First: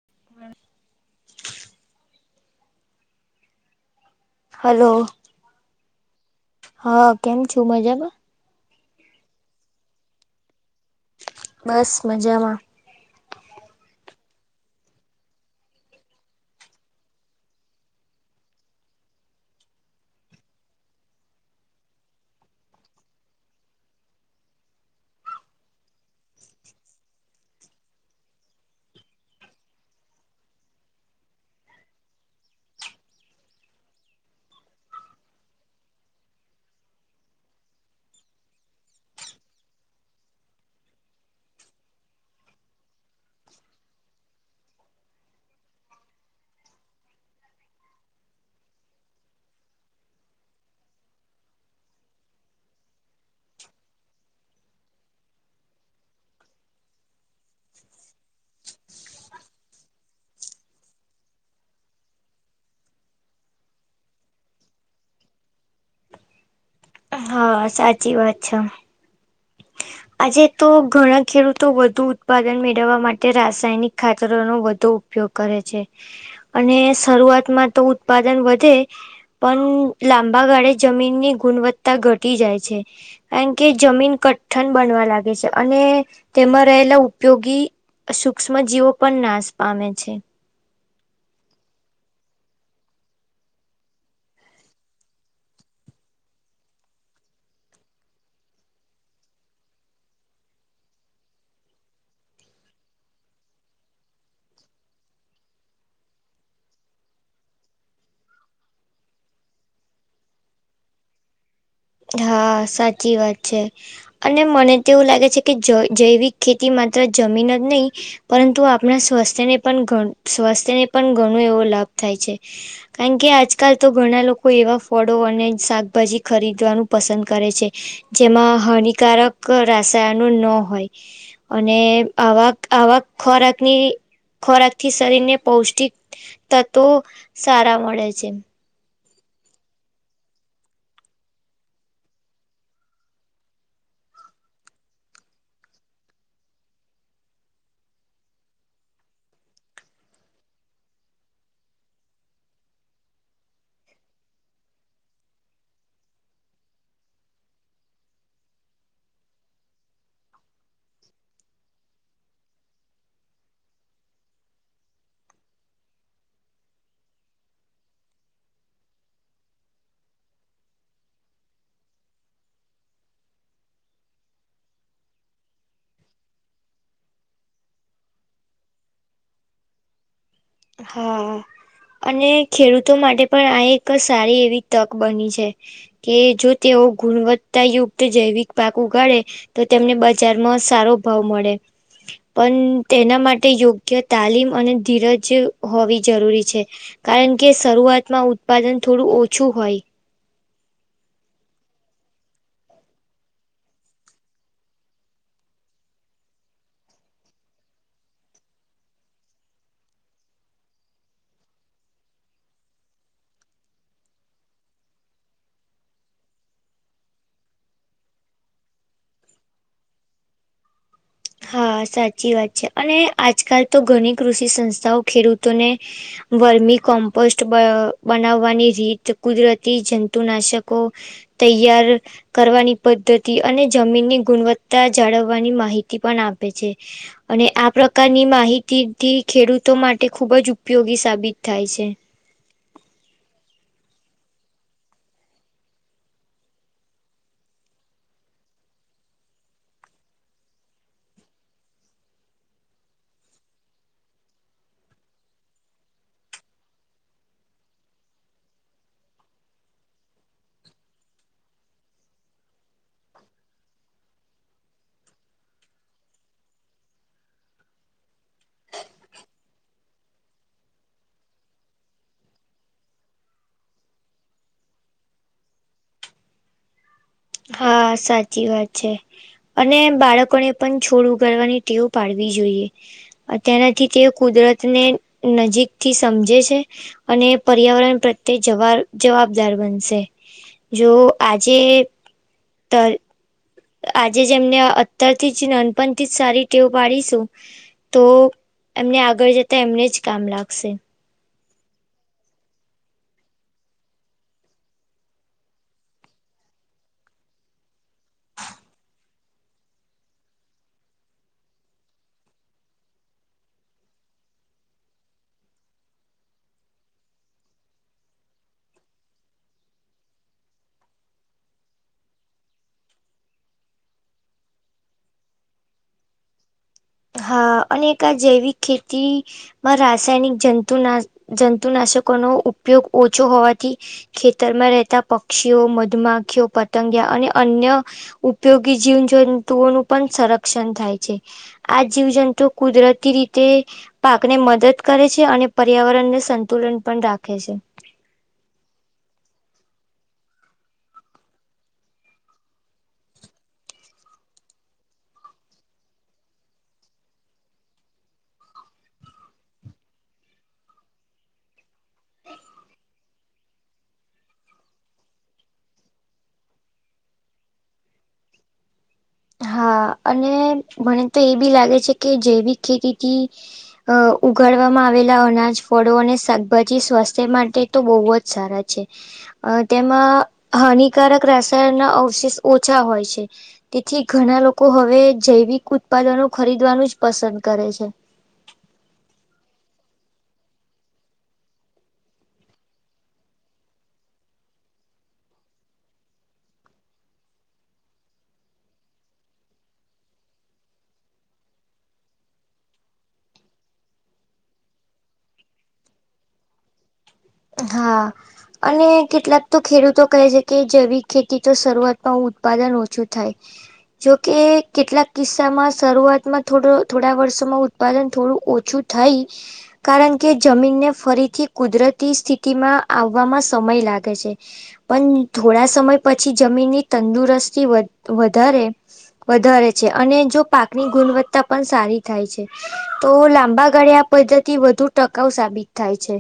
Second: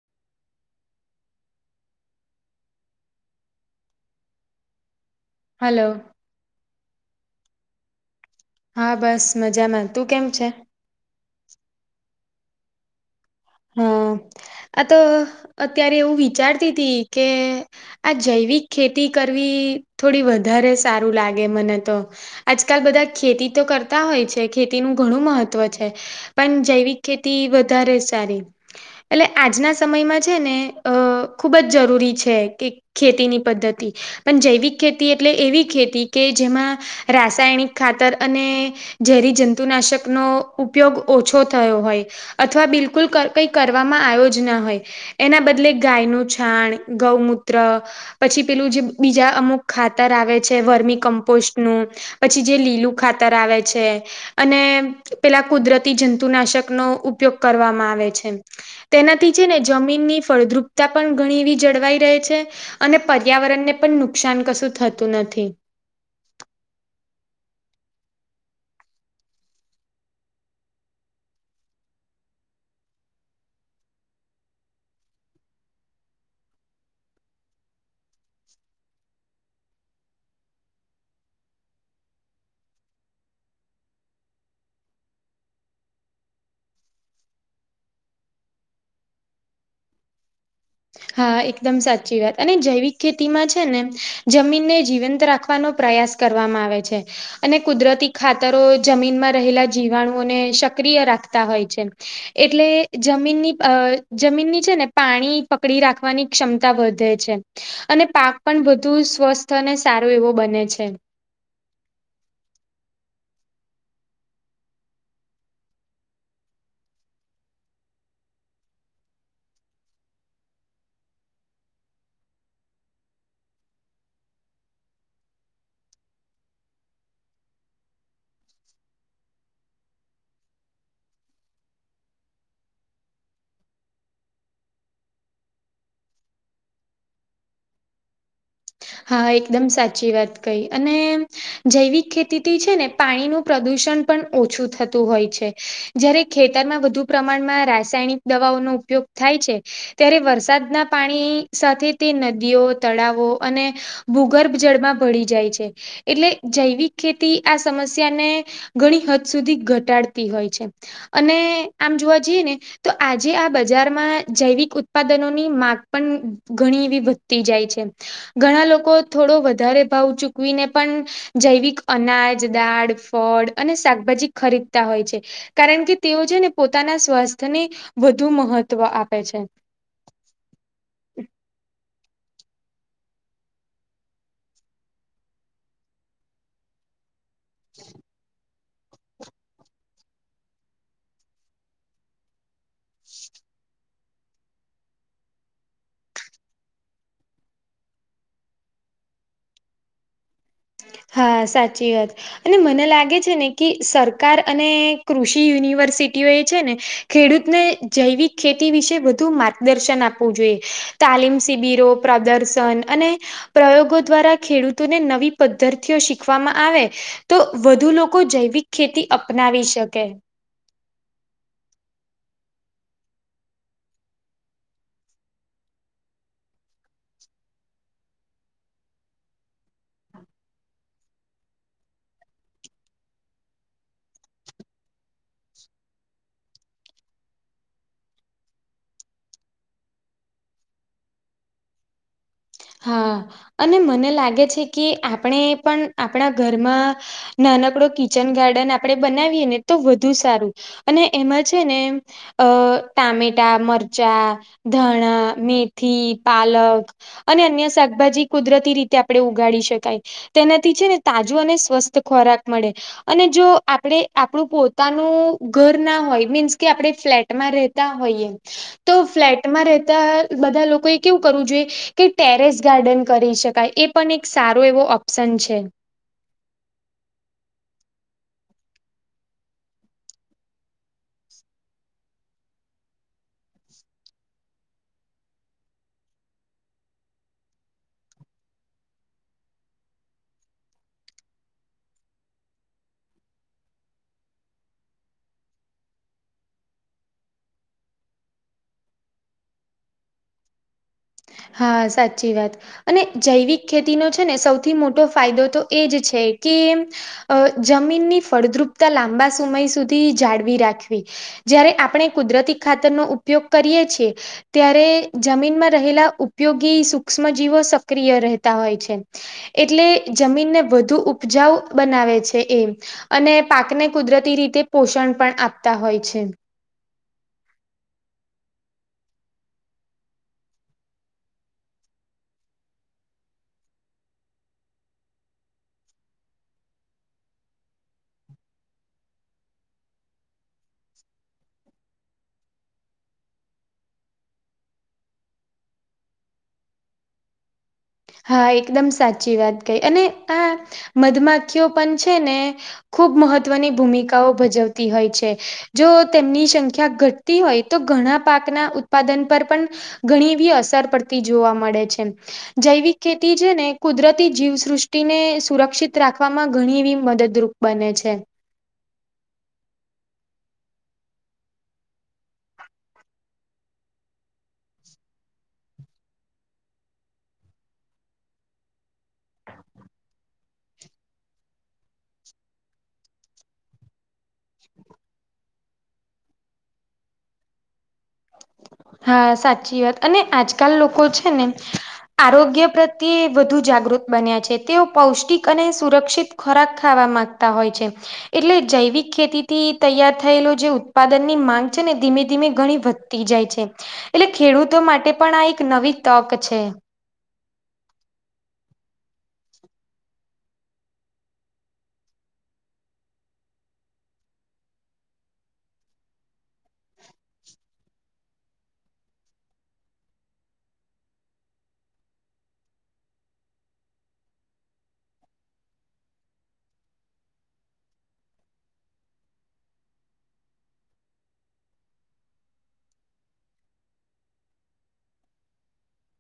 [inaudible] Hello! Hello! હ અ કેમ છો મજામાં? હા, બસ મજામાં. તું કેમ છે? બસ મજામાં. હા. આ તો અત્યારે એવું વિચારતી તી કે આ જૈવિક ખેતી કરવી થોડી વધારે સારું લાગે મને તો આજકાલ બધા ખેતી તો કરતા હોય છે ખેતીનું ઘણું મહત્વ છે પણ જૈવિક ખેતી વધારે સારી. એટલે આજના સમયમાં છે ને અ ખૂબ જ જરૂરી છે કે ખેતીની પદ્ધતિ પણ જૈવિક ખેતી એટલે એવી ખેતી કે જેમાં રાસાયણિક ખાતર અને જેરી જંતુનાશકનો ઉપયોગ ઓછો થયો હોય અથવા બિલકુલ કં ઈક કરવામાં આવ્યો જ ન હોય એના બદલે ગાયનું છાણ, ગૌમૂત્ર પછી પેલું જે બીજા અમુક ખાતર આવે છે વર્મી કમ્પોસ્ટનું પછી જે લીલું ખાતર આવે છે અને પેલા કુદરતી જંતુનાશકનો ઉપયોગ કરવામાં આવે છે એમ તેનાથી છે ને જમીનની ફળદ્રુપતા પણ ઘણી એવી જળવાઈ રહે છે અને પર્યાવરણને પણ નુકસાન કશું થતું નથી. હા, સાચી વાત છે. [inaudible] આજે તો ઘણા ખેડૂતો વધુ ઉત્પાદન મેળવવા માટે રાસાયણિક ખાતરોનો વધુ ઉપયોગ કરે છે અને શરૂઆતમાં તો ઉત્પાદન વધે પણ લાંબાગાળે જમીનની ગુણવત્તા ઘટી જાય છે. કારણ કે જમીન કઠઠન બનવા લાગે છે અને તેમાં રહેલા ઉપયોગી સૂક્ષ્મજીવો પણ નાશ પામે છે. હા, એકદમ સાચી વાત અને જૈવિક ખેતીમાં છે ને જમીનને જીવંત રાખવાનો પ્રયાસ કરવામાં આવે છે. અને કુદરતી ખાતરો જમીનમાં રહેલા જીવાણુઓને સક્રિય રાખતા હોય છે. એટલે જમીનની અહ જમીનની છે ને પાણી પકડી રાખવાની ક્ષમતા વધે છે. અને પાક પણ વધુ સ્વસ્થ અને સારો એવો બને છે. હા સાચી વાત છે. અને મને તો એવું લાગે છે કે જ જૈવિક ખેતી માત્ર જમીન જ નહીં પરંતુ આપના સ્વાસ્થ્યને પણ સ્વાસ્થ્યને પણ ઘણો એવો લાભ થાય છે. કારણ કે આજકાલ તો ઘણા લોકો એવા ફળો અને શાકભાજી ખરીદ વાનું પસંદ કરે છે જેમાં હાનિકારક રસાયણો નો હોય. અને આવાક આવાક ખોરાકની ખોરાકથી શરીરને પૌષ્ટિક તત્વો સારા મળે છે. હા એકદમ સાચી વાત કઈ અને જૈવિક ખેતીથી છે ને પાણીનું પ્રદુષણ પણ ઓછું થતું હોય છે. જયારે ખેતરમાં વધુ પ્રમાણમાં રાસાયણિક દવાઓનો ઉપયોગ થાય છે ત્યારે વરસાદના પાણી સાથે તે નદીઓ તળાવો અને ભૂગર્ભ જળમાં ભળી જાય છે. એટલે જૈવિક ખેતી આ સમસ્યાને ઘણી હદ સુધી ઘટાડતી હોય છે. અને આમ જોવા જઈએ ને તો આજે આ બજારમાં જૈવિક ઉત્પાદનોની માંગ પણ ઘણી એવી વધ તી જાય છે ઘણા લોકો થોડો વધારે ભાવ ચૂકવીને પણ જૈવિક અનાજ દાળ ફળ અને શાકભાજી ખરીદતા હોય છે. કારણ કે તેઓ છે ને પોતાના સ્વાસ્થ્યને વધુ મહત્વ આપે છે. હા. અને ખેડૂતો માટે પણ આ એક સારી એવી તક બની છે. કે જો તેઓ ગુણવત્તાયુક્ત જૈવિક પાક ઉગાડે તો તેમને બજારમાં સારો ભાવ મળે પણ તેના માટે યોગ્ય તાલીમ અને ધીરજ જે હોવી જરૂરી છે કારણ કે શરૂઆતમાં ઉત્પાદન થોડું ઓછું હોય. હા સાચી વાત. અને મને લાગે છે ને કે સરકાર અને કૃષિ યુનિવર્સિટીઓ એ છે ને ખેડૂતને જૈવિક ખેતી વિશે વધુ માર્ગદર્શન આપવું જોઈએ. તાલીમ શિબિરો પ્રદર્શન અને પ્રયોગો દ્વારા ખેડૂતોને નવી પદ્ધારતિઓ શીખવામાં આવે તો વધુ લોકો જૈવિક ખેતી અપનાવી શકે. હા સાચી વાત છે અને આજકાલ તો ઘણી કૃષિ સંસ્થાઓ ખેડૂતોને વર્મી કોમ્પોસ્ટ બ અહ બનાવવાની રીત કુદરતી જંતુનાશકો તૈયાર કરવાની પદ્ધતિ અને જમીનની ગુણવત્તા જાળવવાની માહિ તી પણ આપે છે. અને આ પ્રકારની માહિતીથી ખેડૂતો માટે ખુબ જ ઉપયોગી સાબિત થાય છે. હા અને મને લાગે છે કે આપણે પણ આપણા ઘરમાં નાનકડુ કિચન ગાર્ડન આપડે બનાવીએ ને તો વધુ સારું. અને એમાં છે ને અહ ટામેટા, મરચાં ધાણા, મેથી, પાલક અને અન્ય શાકભાજી કુદરતી રીતે આપડે ઉગાડી શકાય. તેનાથી છે ને તાજો અને સ્વસ્થ ખોરાક મળે. અને જો આપણે આપણું પોતાનું ઘર ના હોય મીન્સ કે આપણે ફ્લેટ માં રહેતા હોઈએ તો ફ્લેટમાં રહેતા બધા લોકોએ કેવું કરવું જોઈએ કે ટેરેસ ગાર્ડન કરી શકાય એ પણ એક સારો એવો ઓપ્શન છે. હા સાચી વાત છે. અને બાળકોને પણ છોડ ઉગાડવાની ટેવ પાડવી જોઈએ. અત્યારે થી તે કુદરતને નજીકથી સમજે છે. અને પર્યાવરણ પ્રત્યે જવાર જવાબદાર બનશે. જો આજે તર આજે જેમને અત્યાર થી જ નાનપણ થી જ સારી ટેવ પાડીશું તો એમને આગળ જતા એમને જ કામ લાગશે. હા સાચી વાત અને જૈવિક ખેતીનો છે ને સૌથી મોટો ફાયદો તો એજ છે કે અહ જમીનની ફળદ્રુપતા લાંબા સમય સુધી જાળવી રાખવી જયારે આપણે કુદરતી ખાતરનો ઉપયોગ કરીએ છીએ ત્યારે જમીનમાં રહેલા ઉપયોગી સૂક્ષ્મજીવો સક્રિય રહેતા હોય છે. એટલે જમીનને વધુ ઉપજાવ બનાવે છે એમ. અને પાકને કુદરતી રીતે પોષણ પણ આપતા હોય છે. હા અને એક આ જૈવિક ખેતી માં રાસાયણિક જંતુના જંતુનાશકો નો ઉપયોગ ઓછો હોવાથી ખેતરમાં રહેતા પક્ષીઓ મધુમાખીઓ પતંગિયા અને અન્ય ઉપયોગી જીવજંતુઓનું પણ સંરક્ષણ થાય છે. આ જીવજંતુ કુદરતી રીતે પાકને મદદ કરે છે અને પર્યાવરણને સંતુલન પણ રાખે છે. હા એકદમ સાચી વાત કઈ અને આ મધમાખીઓ પણ છે ને ખૂબ મહત્વની ભૂમિકાઓ ભજવતી હોય છે. જો તેમની સંખ્યા ઘટતી હોય તો ઘણા પાકના ઉત્પાદન પર પણ ઘણી એવી અસર પડતી જોવા મળે છે એમ. જૈવિક ખેતી છે ને કુદરતી જીવસૃષ્ટિને સુરક્ષિત રાખવામાં ઘણી એવી મદદરૂપ બને છે. હા અને મને તો એ બી લાગે છે કે જૈવિક ખેતીથી અહ ઉગાડવામાં આવેલા અનાજ ફળો અને શાકભાજી સ્વાસ્થ્ય માટે તો બહુ જ સારા છે. અહ તેમાં હાનિકારક રાસાયણ અવશેષ ઓછા હોય છે. તેથી ઘણા લોકો હવે જૈવિક ઉત્પાદનો ખરીદવાનું જ પસંદ કરે છે. હા સાચી વાત અને આજકાલ લોકો છે ને આરોગ્ય પ્રતી વધુ જાગૃત બન્યા છે તેઓ પૌષ્ટિક અને સુરક્ષિત ખોરાક ખાવા માંગતા હોય છે. એટલે જૈવિક ખેતીથી તૈયાર થયેલો જે ઉત્પાદન ની માંગ છે ને ધીમે ધીમે ઘણી વધ તી જાય છે એટલે ખેડૂતો માટે પણ આ એક નવી તક છે. હા અને કેટલાક તો ખેડૂતો કહે છે કે જૈવિક ખેતી તો શરૂઆતમાં ઉત્પાદન ઓછું થાય. જોકે કેટલાક કિસ્સામાં શરૂઆતમાં થોડ થોડા વર્ષોમાં ઉત ઉત્પાદન થોડું ઓછું થાઈ કારણ કે જમીનને ફરીથી કુદરતી સ્થિ તી માં આવવામાં સમય લાગે છે. પન, થોડા સમય પછી જમીનની તંદુરસ્તી વધ, વધારે વધારે છે, અને જો પાકની ગુનવત્તા પન સારી થાય છે. તો લાંબા ગાળે આ પદ્ધતિ વધુ ટકાઉ સાબિત થાય છે.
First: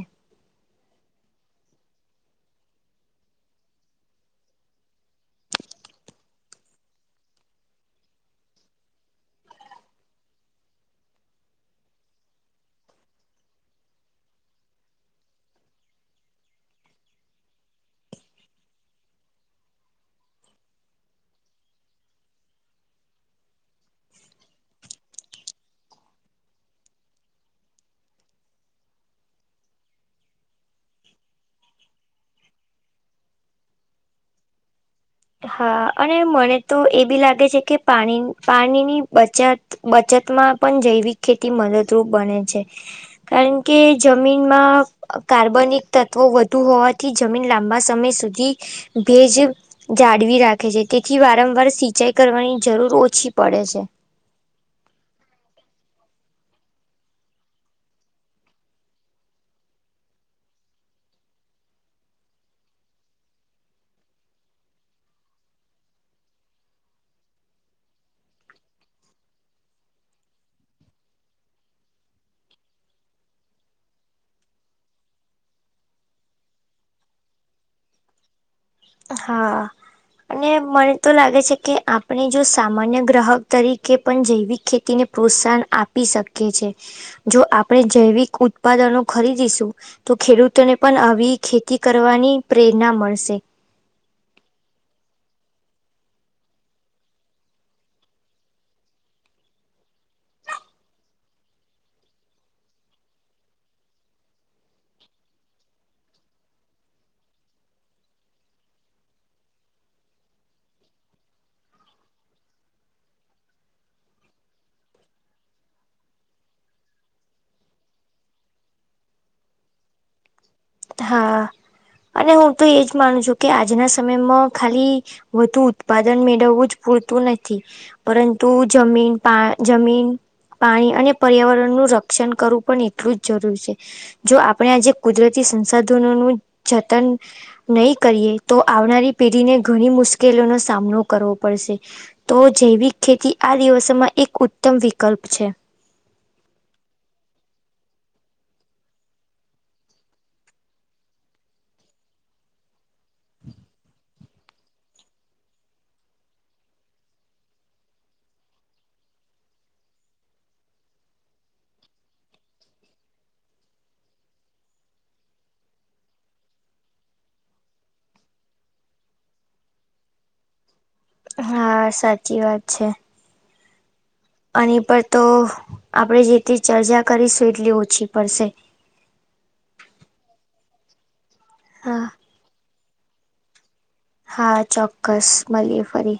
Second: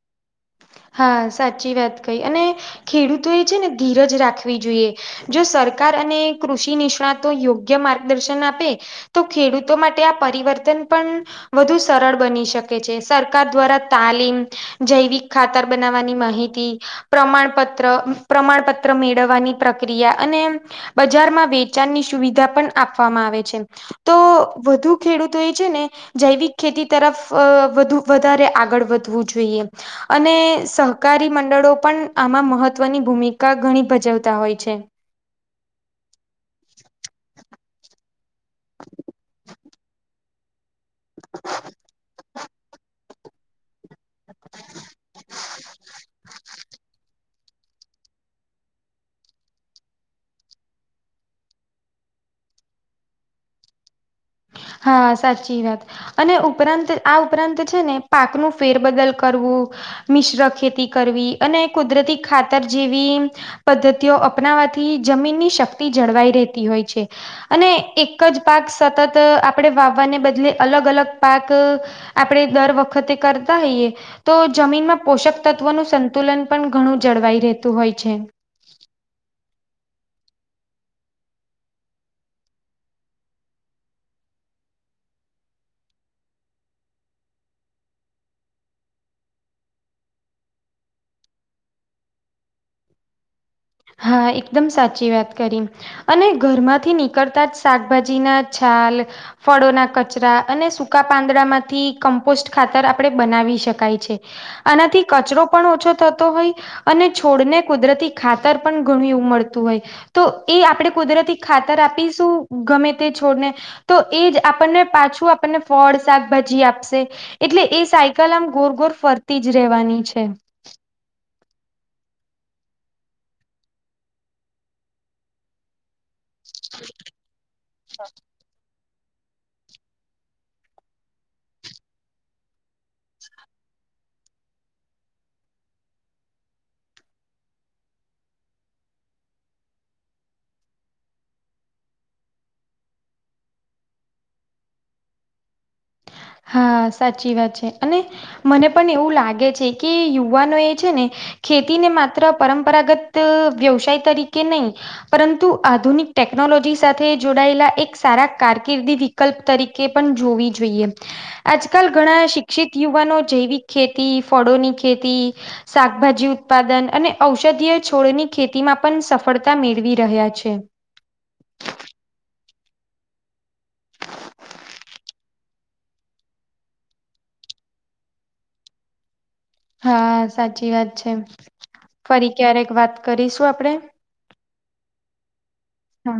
હા સાચી વાત કઈ, અને ખેડૂતો એ છે ને ધીરજ રાખવી જોઈએ. જો સરકાર અને કૃષિ નિષ્ણાતો યોગ્ય માર્ગદર્શન આપે તો ખેડૂતો માટે આ પરિવર્તન પન વધુ સરળ બની શકે છે. સરકાર દ્વારા તાલીમ, [unintelligible] ખાતર બનાવવાની માહિતી પ્રમાણપત્ર, પ્રમાણપત્ર મેળવવાની પ્રક્રિયા અને બજારમાં વેચાણની સુવિધા પણ આપવામાં આવે છે. તો વધુ ખેડૂતો એ છે ને જૈવિક ખેતી તરફ, વધુ વધારે આગળ વધવું જોઈએ. અને, સહકારી મંડળો પણ આમાં મહત્વની ભૂમિકા ઘણી ભજવતા હોય છે. હા, અને મને તો એ બી લાગે છે કે પાણી, પાણીની બચાત, બચત માં પણ જૈવિક ખેતી મદદરૂપ બને છે, કારણ કે જમીનમાં, કાર્બનિક તત્વો વધુ હોવાથી જમીન [unintelligible] [unintelligible] સમય સુધી ભેજ જાડવી રાખે છે, તેથી વારંવાર સિંચાઈ કરવાની જરૂર ઓછી પડે છે. હા, સાચી વાત. અને ઉપરાંત, આ ઉપરાંત છે ને પાક નો ફેરબદલ કરવુ મિશ્ર ખેતી કરવી, અને કુદરતી ખાતર જેવી પદ્ધતિઓ અપનાવાથી જમીનની શક્તિઓ જળવાઈ રહેતી હોય છે. અને, એક જ પાક સતત [unintelligible] આપડે વાવવાને બદલે અલગ અલગ પાક, આપણડે દર વખતે કરતા હોઈએ તો જમીનમાં પોષક તત્વોનું સંતુલન પણ ઘણું જળવાઈ રહેતું હોય છે. હા. અને, મને તો લાગે છે કે આપણે જો સામાન્ય ગ્રાહક તરીકે પણ જૈવિક ખેતીને પ્રોત્સાહન આપી શકીએ છે, જો આપણે જૈવિક ઉત્પાદનો ખરીદીશું તો ખેડૂતોને પન આવી ખેતી કરવાની પ્રેરના મળશે. હા, એકદમ સાચી વાત કરી. અને ઘરમાંથી નીકળતા જ શાકભાજી ના છાલ ફળોના કચરા અને સૂકા પાંદડામાંથી કમ્પોસ્ટ ખાતર આપણડે બનાવી શકાય છે. આનાથી કચરો પણ ઓછો થતો હોય, અને છોડને કુદરતી ખાત [unintelligible] પણ ઘણું એવું મળતું હોય તો એ આપડે કુદરતી ખાતર આપીશું, ગમે તે છોડને તો એ જ આપણને, પાછું આપણને ફળ શાકભાજી આપશે એટલે એ સાયકલ આમ ગોર ગોર ફરતી જ રહેવાની છે. હા. અને હું તો એજ માનું છું કે આજના સમયમાં ખાલી, વધુ [unintelligible] મેડવવું જ પૂરતું નથી, પરંતુ જમીન પા જમીન પાણી અને પર્યાવરણનું રક્ષણ કરવું પણ એટલું જ જરૂર છે. જો આપણે આજે કુદરતી સંસાધનોનું જતન નહી કરીએ, તો આવનારી પેઢીને ઘણી મુશ્કેલીઓનો સામનો કરવો પડશે. તો જૈવિક ખેતી આ દિવસોમાં એક ઉત્તમ વિકલ્પ છે. હા, સાચી વાત છે અને મને પણ એવું લાગે છે કે, યુવાનો એ છે ને ખેતીને માત્ર પરંપરાગત વ્યવસાય તરીકે નહીં પરંતુ આધુનિક ટેકનોલોજી સાથે જોડાયેલા એક સારા કારકિર્દી વિ કલ્પ તરીકે પણ જોવી જોઈએ. આજકાલ ઘણા શિક્ષિત યુવાનો જૈવિક ખેતી, ફળોની ખેતી શાકભાજી ઉત્પાદન, અને ઔષધીય છોડની ખેતીમાં પણ સફળતા મેળવી રહ્યા છે. હા સાચી વાત છે. આની પર તો, આપણેે જેટલી ચર્ચા કરીશું એટલી ઓછી પડશે. હા સાચી વાત છે. હા ફરી ક્યારેક વાત કરીશું આપણે. હા ચોક્કસ મલીએ હા. ફરી.